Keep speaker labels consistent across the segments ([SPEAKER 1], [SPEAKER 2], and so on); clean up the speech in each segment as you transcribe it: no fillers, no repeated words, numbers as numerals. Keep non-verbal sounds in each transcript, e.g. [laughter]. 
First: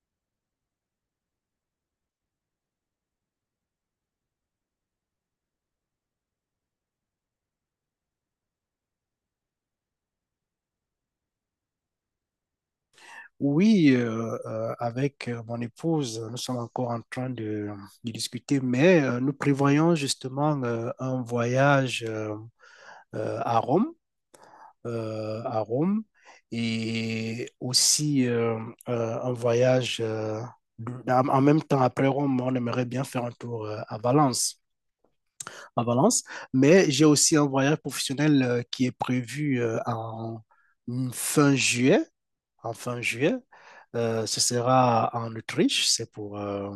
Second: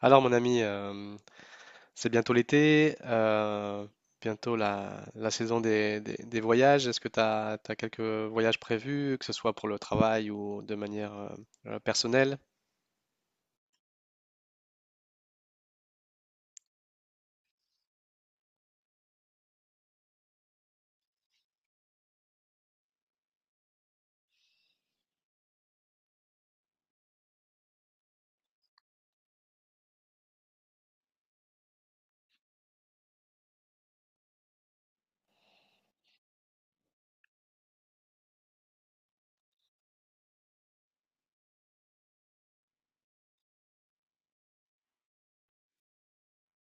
[SPEAKER 1] Alors mon ami, c'est bientôt l'été, bientôt la saison des voyages. Est-ce que tu as quelques voyages prévus, que ce soit pour le travail ou de manière personnelle?
[SPEAKER 2] Oui, avec mon épouse, nous sommes encore en train de discuter, mais nous prévoyons justement un voyage à Rome, euh, à Rome, et aussi un voyage en même temps après Rome, on aimerait bien faire un tour à Valence, mais j'ai aussi un voyage professionnel qui est prévu en fin juillet en fin juillet. Ce sera en Autriche, c'est pour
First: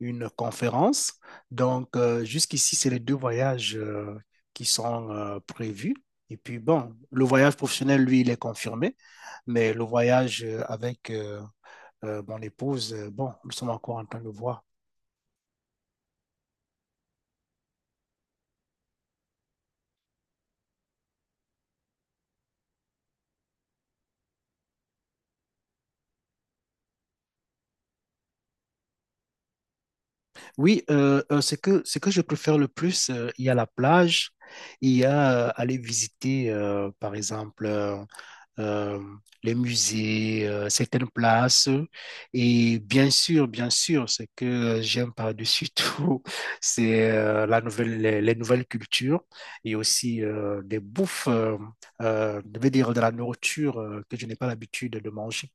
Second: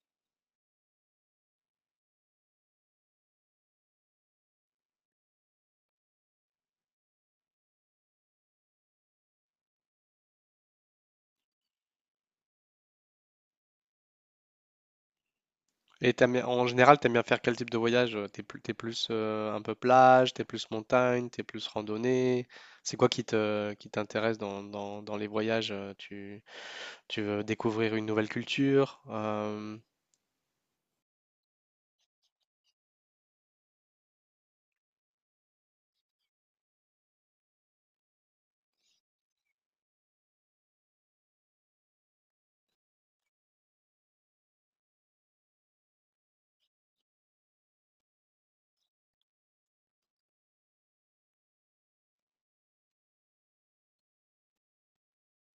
[SPEAKER 2] une conférence. Donc, jusqu'ici, c'est les deux voyages qui sont prévus. Et puis, bon, le voyage professionnel, lui, il est confirmé, mais le voyage avec mon épouse, bon, nous sommes encore en train de voir.
[SPEAKER 1] Et en général, t'aimes bien faire quel type de voyage? T'es plus, t'es plus un peu plage, t'es plus montagne, t'es plus randonnée. C'est quoi qui te, qui t'intéresse dans les voyages? Tu veux découvrir une nouvelle culture?
[SPEAKER 2] Oui, ce que je préfère le plus, il y a la plage, il y a aller visiter, par exemple, euh, les musées, certaines places. Et bien sûr, ce que j'aime par-dessus tout, [laughs] c'est les nouvelles cultures et aussi des bouffes, je vais dire de la nourriture que je n'ai pas l'habitude de manger.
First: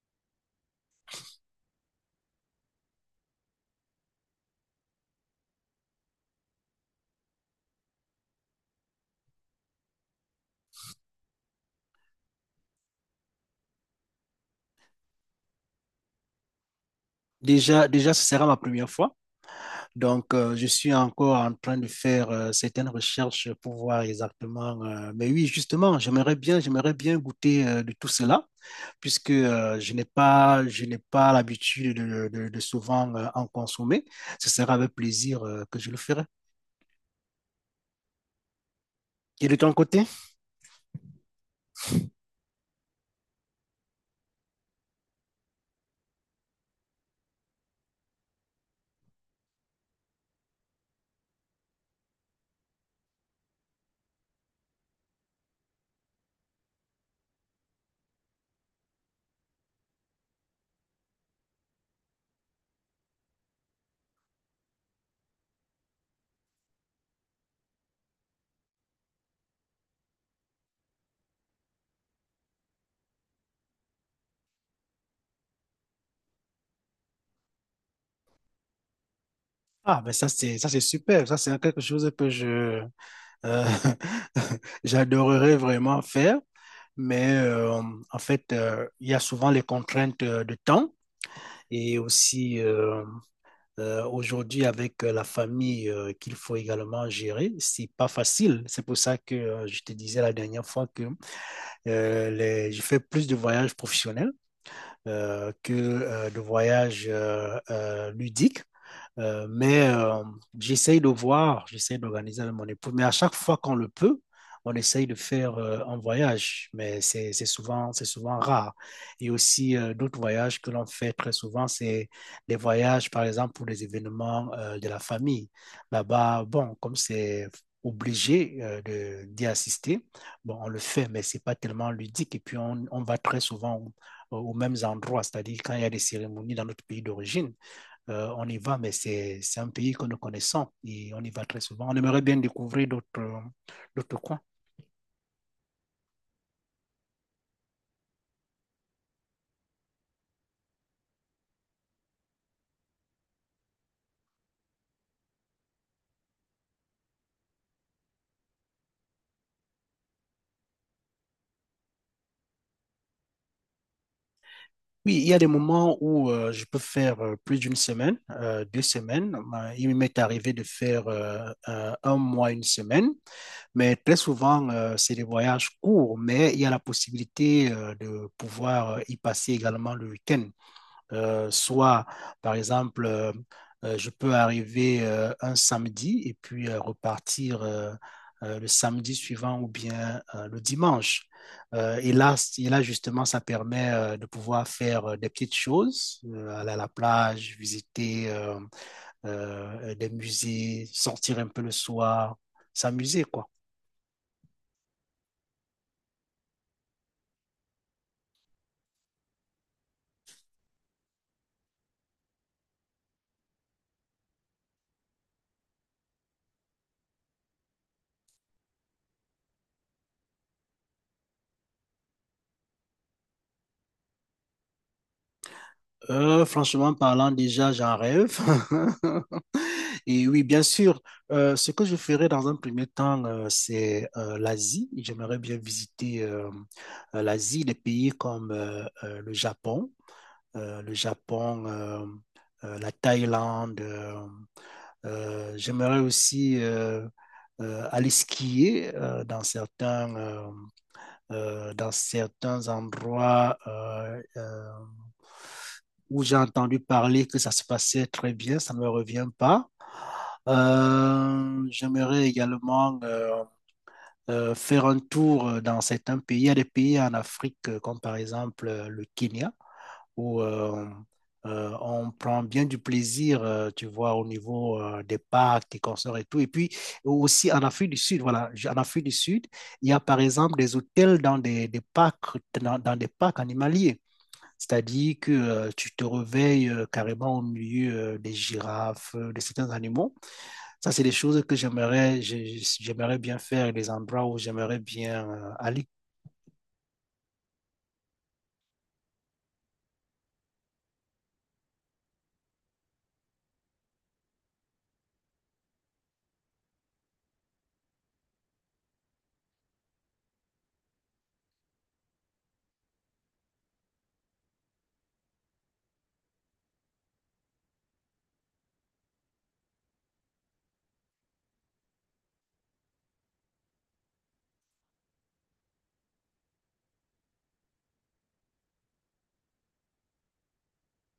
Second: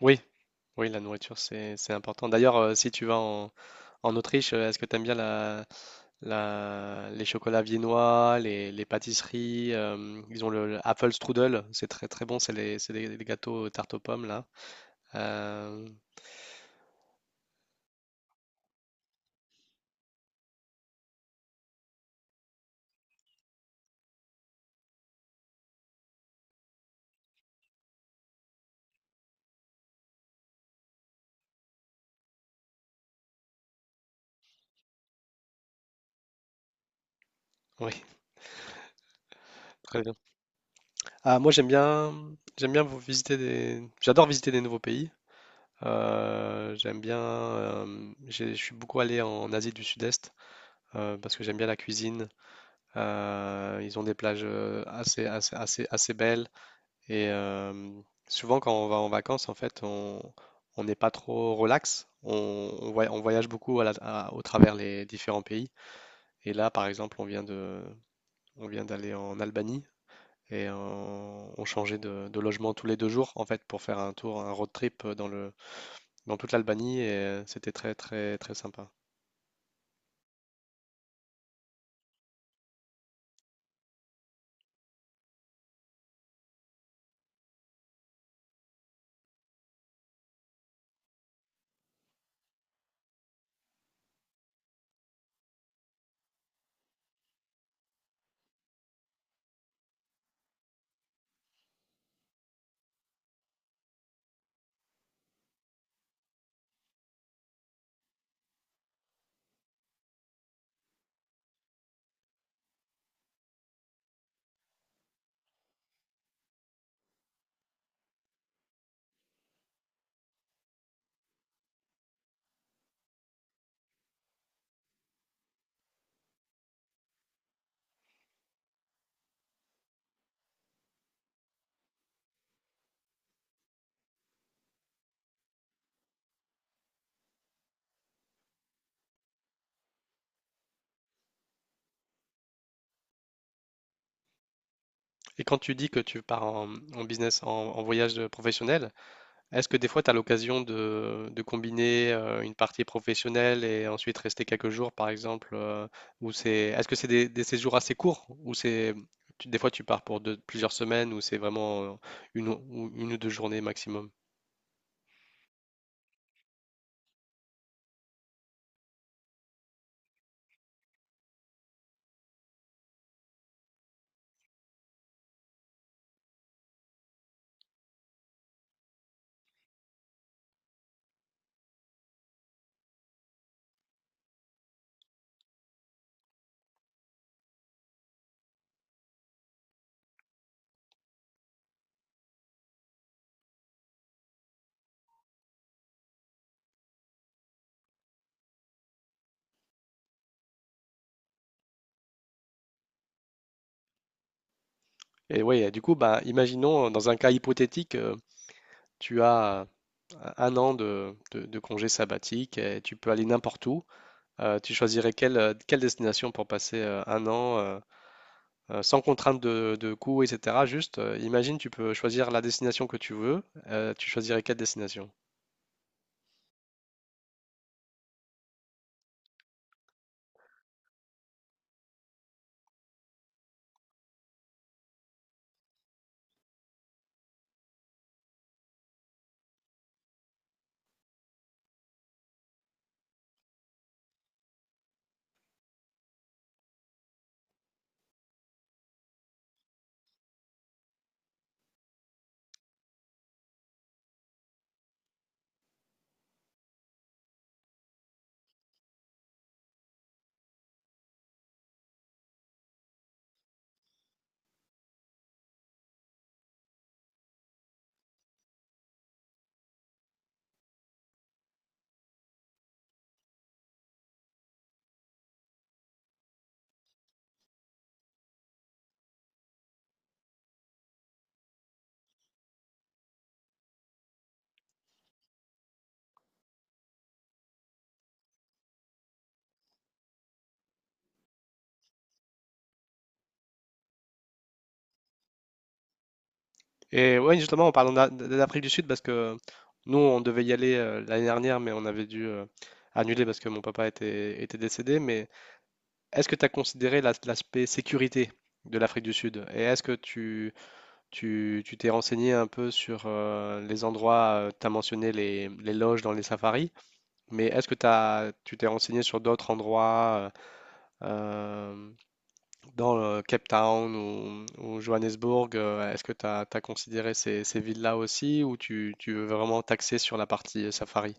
[SPEAKER 1] Oui, oui, la nourriture, c'est important. D'ailleurs, si tu vas en Autriche, est-ce que tu aimes bien les chocolats viennois, les pâtisseries ils ont le Apple Strudel, c'est très très bon, c'est des gâteaux tarte aux pommes là. Euh,
[SPEAKER 2] Déjà, déjà, ce sera ma première fois. Donc, je suis encore en train de faire certaines recherches pour voir exactement. Mais oui, justement, j'aimerais bien goûter de tout cela. Puisque je n'ai pas l'habitude de souvent en consommer. Ce sera avec plaisir que je le ferai.
[SPEAKER 1] oui,
[SPEAKER 2] Et de ton
[SPEAKER 1] [laughs] très
[SPEAKER 2] côté?
[SPEAKER 1] bien. Ah, moi j'aime bien, j'adore visiter des nouveaux pays. Je suis beaucoup allé en Asie du Sud-Est parce que j'aime bien la cuisine. Ils ont des plages assez belles. Et souvent, quand on va en vacances, en fait, on n'est pas trop relax. On, on voyage beaucoup au travers les différents pays. Et là, par exemple, on vient d'aller en Albanie et on changeait de logement tous les deux jours, en fait, pour faire un tour, un road trip dans toute l'Albanie. Et c'était très, très, très sympa.
[SPEAKER 2] Ah, ben ça, c'est super. Ça, c'est quelque chose que je, euh, [laughs] j'adorerais vraiment faire. Mais en fait, il y a souvent les contraintes de temps et aussi aujourd'hui avec la famille qu'il faut également gérer. C'est pas facile. C'est pour ça que je te disais la dernière fois que j'ai fait plus de voyages professionnels que de voyages ludiques. Mais j'essaye de voir, j'essaye d'organiser avec mon époux. Mais à chaque fois qu'on le peut, on essaye de faire un voyage, mais c'est souvent rare. Et aussi, d'autres voyages que l'on fait très souvent, c'est des voyages, par exemple, pour les événements de la famille. Là-bas, bon, comme c'est obligé d'y assister, bon, on le fait, mais c'est pas tellement ludique. Et puis, on va très souvent aux mêmes endroits, c'est-à-dire quand il y a des cérémonies dans notre pays d'origine. On y va, mais c'est un pays que nous connaissons et on y va très souvent. On aimerait bien découvrir d'autres coins.
[SPEAKER 1] Et quand tu dis que en business, en voyage professionnel, est-ce que des fois, tu as l'occasion de combiner une partie professionnelle et ensuite rester quelques jours, par exemple, est-ce que c'est des séjours assez courts ou des fois, tu pars pour plusieurs semaines ou c'est vraiment une, ou une ou deux journées maximum?
[SPEAKER 2] Oui, il y a des moments où je peux faire plus d'une semaine, deux semaines. Il m'est arrivé de faire un mois, une semaine, mais très souvent, c'est des voyages courts, mais il y a la possibilité de pouvoir y passer également le week-end. Soit, par exemple, je peux arriver un samedi et puis repartir le samedi suivant ou bien le dimanche. Et là, justement, ça permet de pouvoir faire des petites choses, aller à la plage, visiter des musées, sortir un peu le soir, s'amuser, quoi.
[SPEAKER 1] Et oui, du coup, bah, imaginons, dans un cas hypothétique, tu as un an de congé sabbatique et tu peux aller n'importe où. Tu choisirais quelle destination pour passer un an sans contrainte de coût, etc. Juste, imagine, tu peux choisir la destination que tu veux. Tu choisirais quelle destination.
[SPEAKER 2] Franchement parlant, déjà, j'en rêve. [laughs] Et oui, bien sûr, ce que je ferai dans un premier temps, c'est l'Asie. J'aimerais bien visiter l'Asie, des pays comme le Japon, la Thaïlande. J'aimerais aussi aller skier dans certains endroits où j'ai entendu parler que ça se passait très bien, ça ne me revient pas. J'aimerais également faire un tour dans certains pays. Il y a des pays en Afrique, comme par exemple le Kenya où on prend bien du plaisir, tu vois, au niveau des parcs, des concerts et tout. Et puis aussi en Afrique du Sud, voilà, en Afrique du Sud, il y a par exemple des hôtels des parcs, dans des parcs animaliers. C'est-à-dire que tu te réveilles carrément au milieu des girafes, de certains animaux. Ça, c'est des choses que j'aimerais bien faire, des endroits où j'aimerais bien aller.
[SPEAKER 1] Et ouais, justement, en parlant d'Afrique du Sud, parce que nous, on devait y aller l'année dernière, mais on avait dû annuler parce que mon papa était décédé. Mais est-ce que tu as considéré l'aspect sécurité de l'Afrique du Sud? Et est-ce que tu t'es renseigné un peu sur les endroits, tu as mentionné les loges dans les safaris, mais est-ce que tu t'es renseigné sur d'autres endroits? Euh, Dans le Cape Town ou Johannesburg, est-ce que tu as considéré ces villes-là aussi ou tu veux vraiment t'axer sur la partie safari?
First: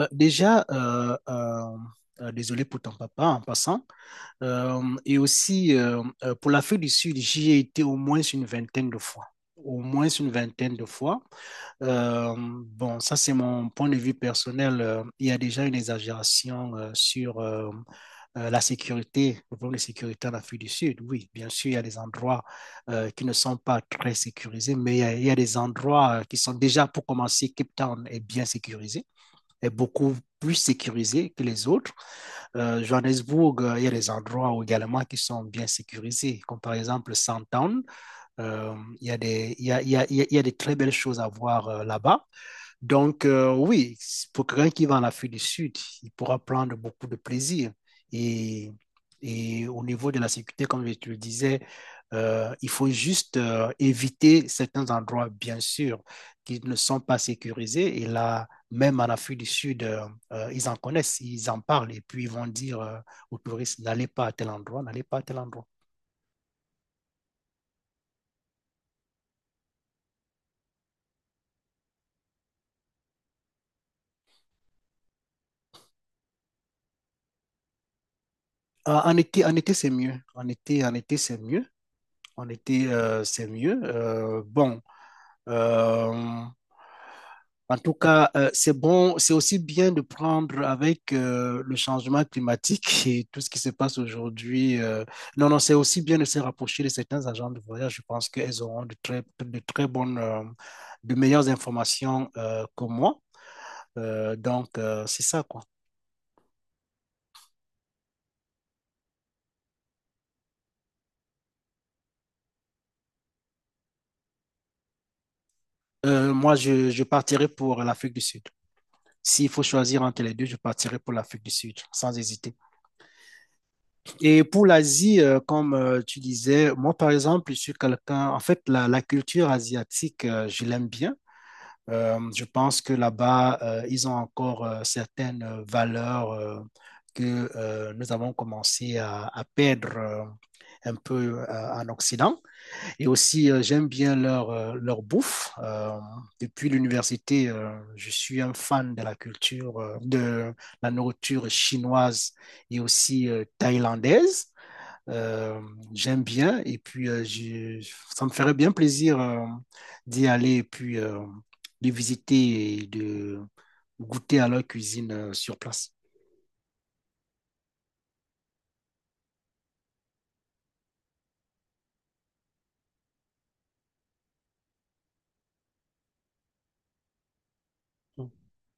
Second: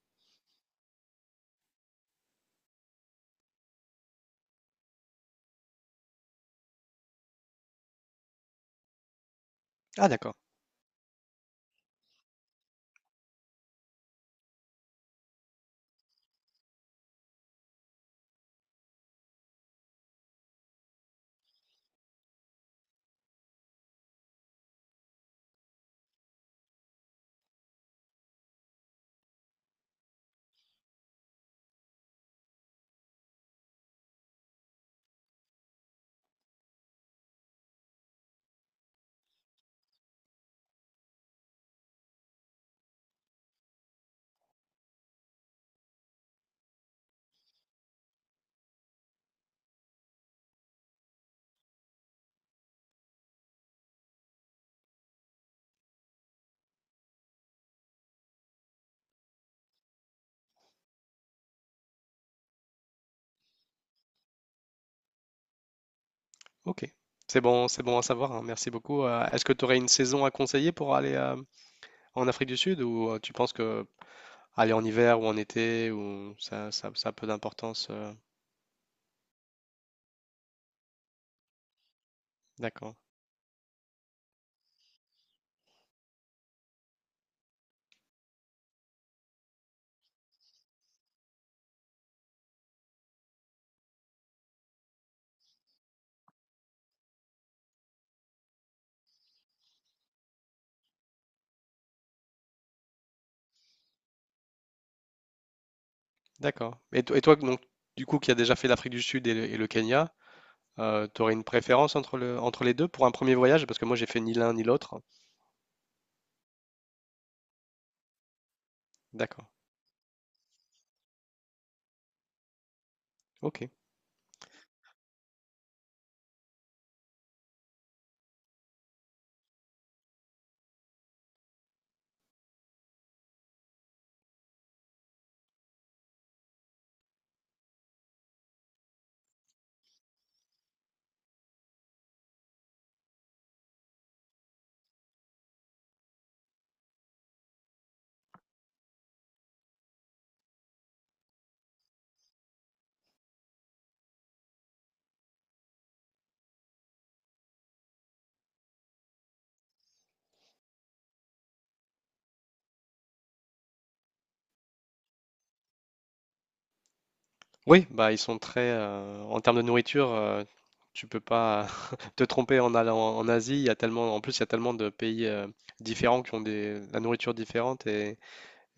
[SPEAKER 2] Euh, déjà, euh, euh, Désolé pour ton papa en passant. Pour l'Afrique du Sud, j'y ai été au moins une vingtaine de fois. Au moins
[SPEAKER 1] Ah
[SPEAKER 2] une
[SPEAKER 1] d'accord,
[SPEAKER 2] vingtaine de fois. Bon, ça, c'est mon point de vue personnel. Il y a déjà une exagération sur la sécurité, le problème de sécurité en Afrique du Sud. Oui, bien sûr, il y a des endroits qui ne sont pas très sécurisés, mais il y a des endroits qui sont déjà, pour commencer, Cape Town est bien sécurisé est beaucoup plus sécurisé que les autres. Johannesburg, il y a des endroits également qui sont bien sécurisés, comme par exemple Sandton. Il, y a des, il, y a, il, y a, il y a des très belles choses à voir là-bas. Donc, oui, pour quelqu'un qui va en Afrique du Sud, il pourra prendre beaucoup de plaisir. Et, et au niveau de la sécurité, comme je te le disais, il faut juste éviter certains endroits, bien sûr, qui ne sont pas sécurisés. Et là, même en Afrique du Sud, ils en connaissent, ils en parlent. Et puis, ils vont dire aux touristes, n'allez pas à tel endroit, n'allez pas à tel endroit.
[SPEAKER 1] ok. C'est bon à savoir, hein, merci beaucoup. Est-ce que tu aurais une saison à conseiller pour aller en Afrique du Sud ou tu penses que aller en hiver ou en été ou ça a peu d'importance?
[SPEAKER 2] En été, en été, c'est mieux. En été, c'est mieux. En été,
[SPEAKER 1] D'accord,
[SPEAKER 2] c'est mieux. Bon, Euh, en tout cas, c'est bon, c'est aussi bien de prendre avec le changement climatique [laughs] et tout ce qui se passe aujourd'hui. Non, non, c'est aussi bien de se rapprocher de certains agents de voyage. Je pense qu'elles auront de meilleures informations que moi. Donc, c'est ça, quoi.
[SPEAKER 1] d'accord. Et, et toi, donc, du coup, qui as déjà fait l'Afrique du Sud et et le Kenya, t'aurais une préférence entre les deux pour un premier voyage? Parce que moi, j'ai fait ni l'un ni l'autre.
[SPEAKER 2] Moi, je partirai pour l'Afrique du Sud.
[SPEAKER 1] D'accord.
[SPEAKER 2] S'il faut choisir entre les deux, je partirai pour l'Afrique du Sud, sans hésiter.
[SPEAKER 1] Ok.
[SPEAKER 2] Et pour l'Asie, comme tu disais, moi par exemple, je suis quelqu'un, en fait, la culture asiatique, je l'aime bien. Je pense que là-bas, ils ont encore certaines valeurs que nous avons commencé à perdre un peu en Occident. Et aussi, j'aime bien leur bouffe. Depuis l'université, je suis un fan de la culture, de la nourriture chinoise et aussi thaïlandaise. Euh, J'aime bien et puis ça me ferait bien plaisir d'y aller et puis de visiter et de goûter à leur cuisine sur place.
[SPEAKER 1] Oui, bah ils sont très en termes de nourriture, tu peux pas [laughs] te tromper en allant en Asie. Il y a tellement, en plus, il y a tellement de pays différents qui ont la nourriture différente. et
[SPEAKER 2] Mm.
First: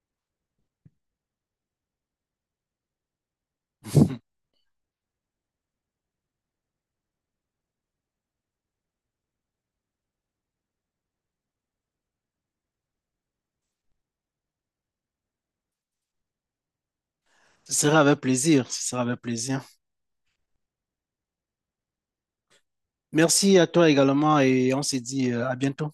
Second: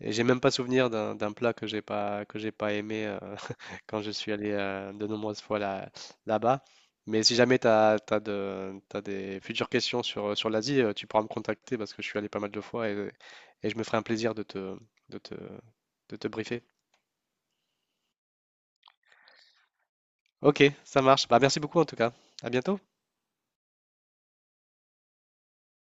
[SPEAKER 1] Et j'ai même pas souvenir d'un plat que j'ai pas aimé [laughs] quand je
[SPEAKER 2] [laughs]
[SPEAKER 1] suis allé de nombreuses fois là, là-bas. Mais si jamais t'as des futures questions sur, sur l'Asie, tu pourras me contacter parce que je suis allé pas mal de fois. Et je me ferai un plaisir de te, de te briefer.
[SPEAKER 2] Ce sera avec plaisir, ce sera avec plaisir.
[SPEAKER 1] Ok, ça marche. Bah, merci beaucoup en tout cas. À bientôt.
[SPEAKER 2] Merci à toi également et on se dit à bientôt.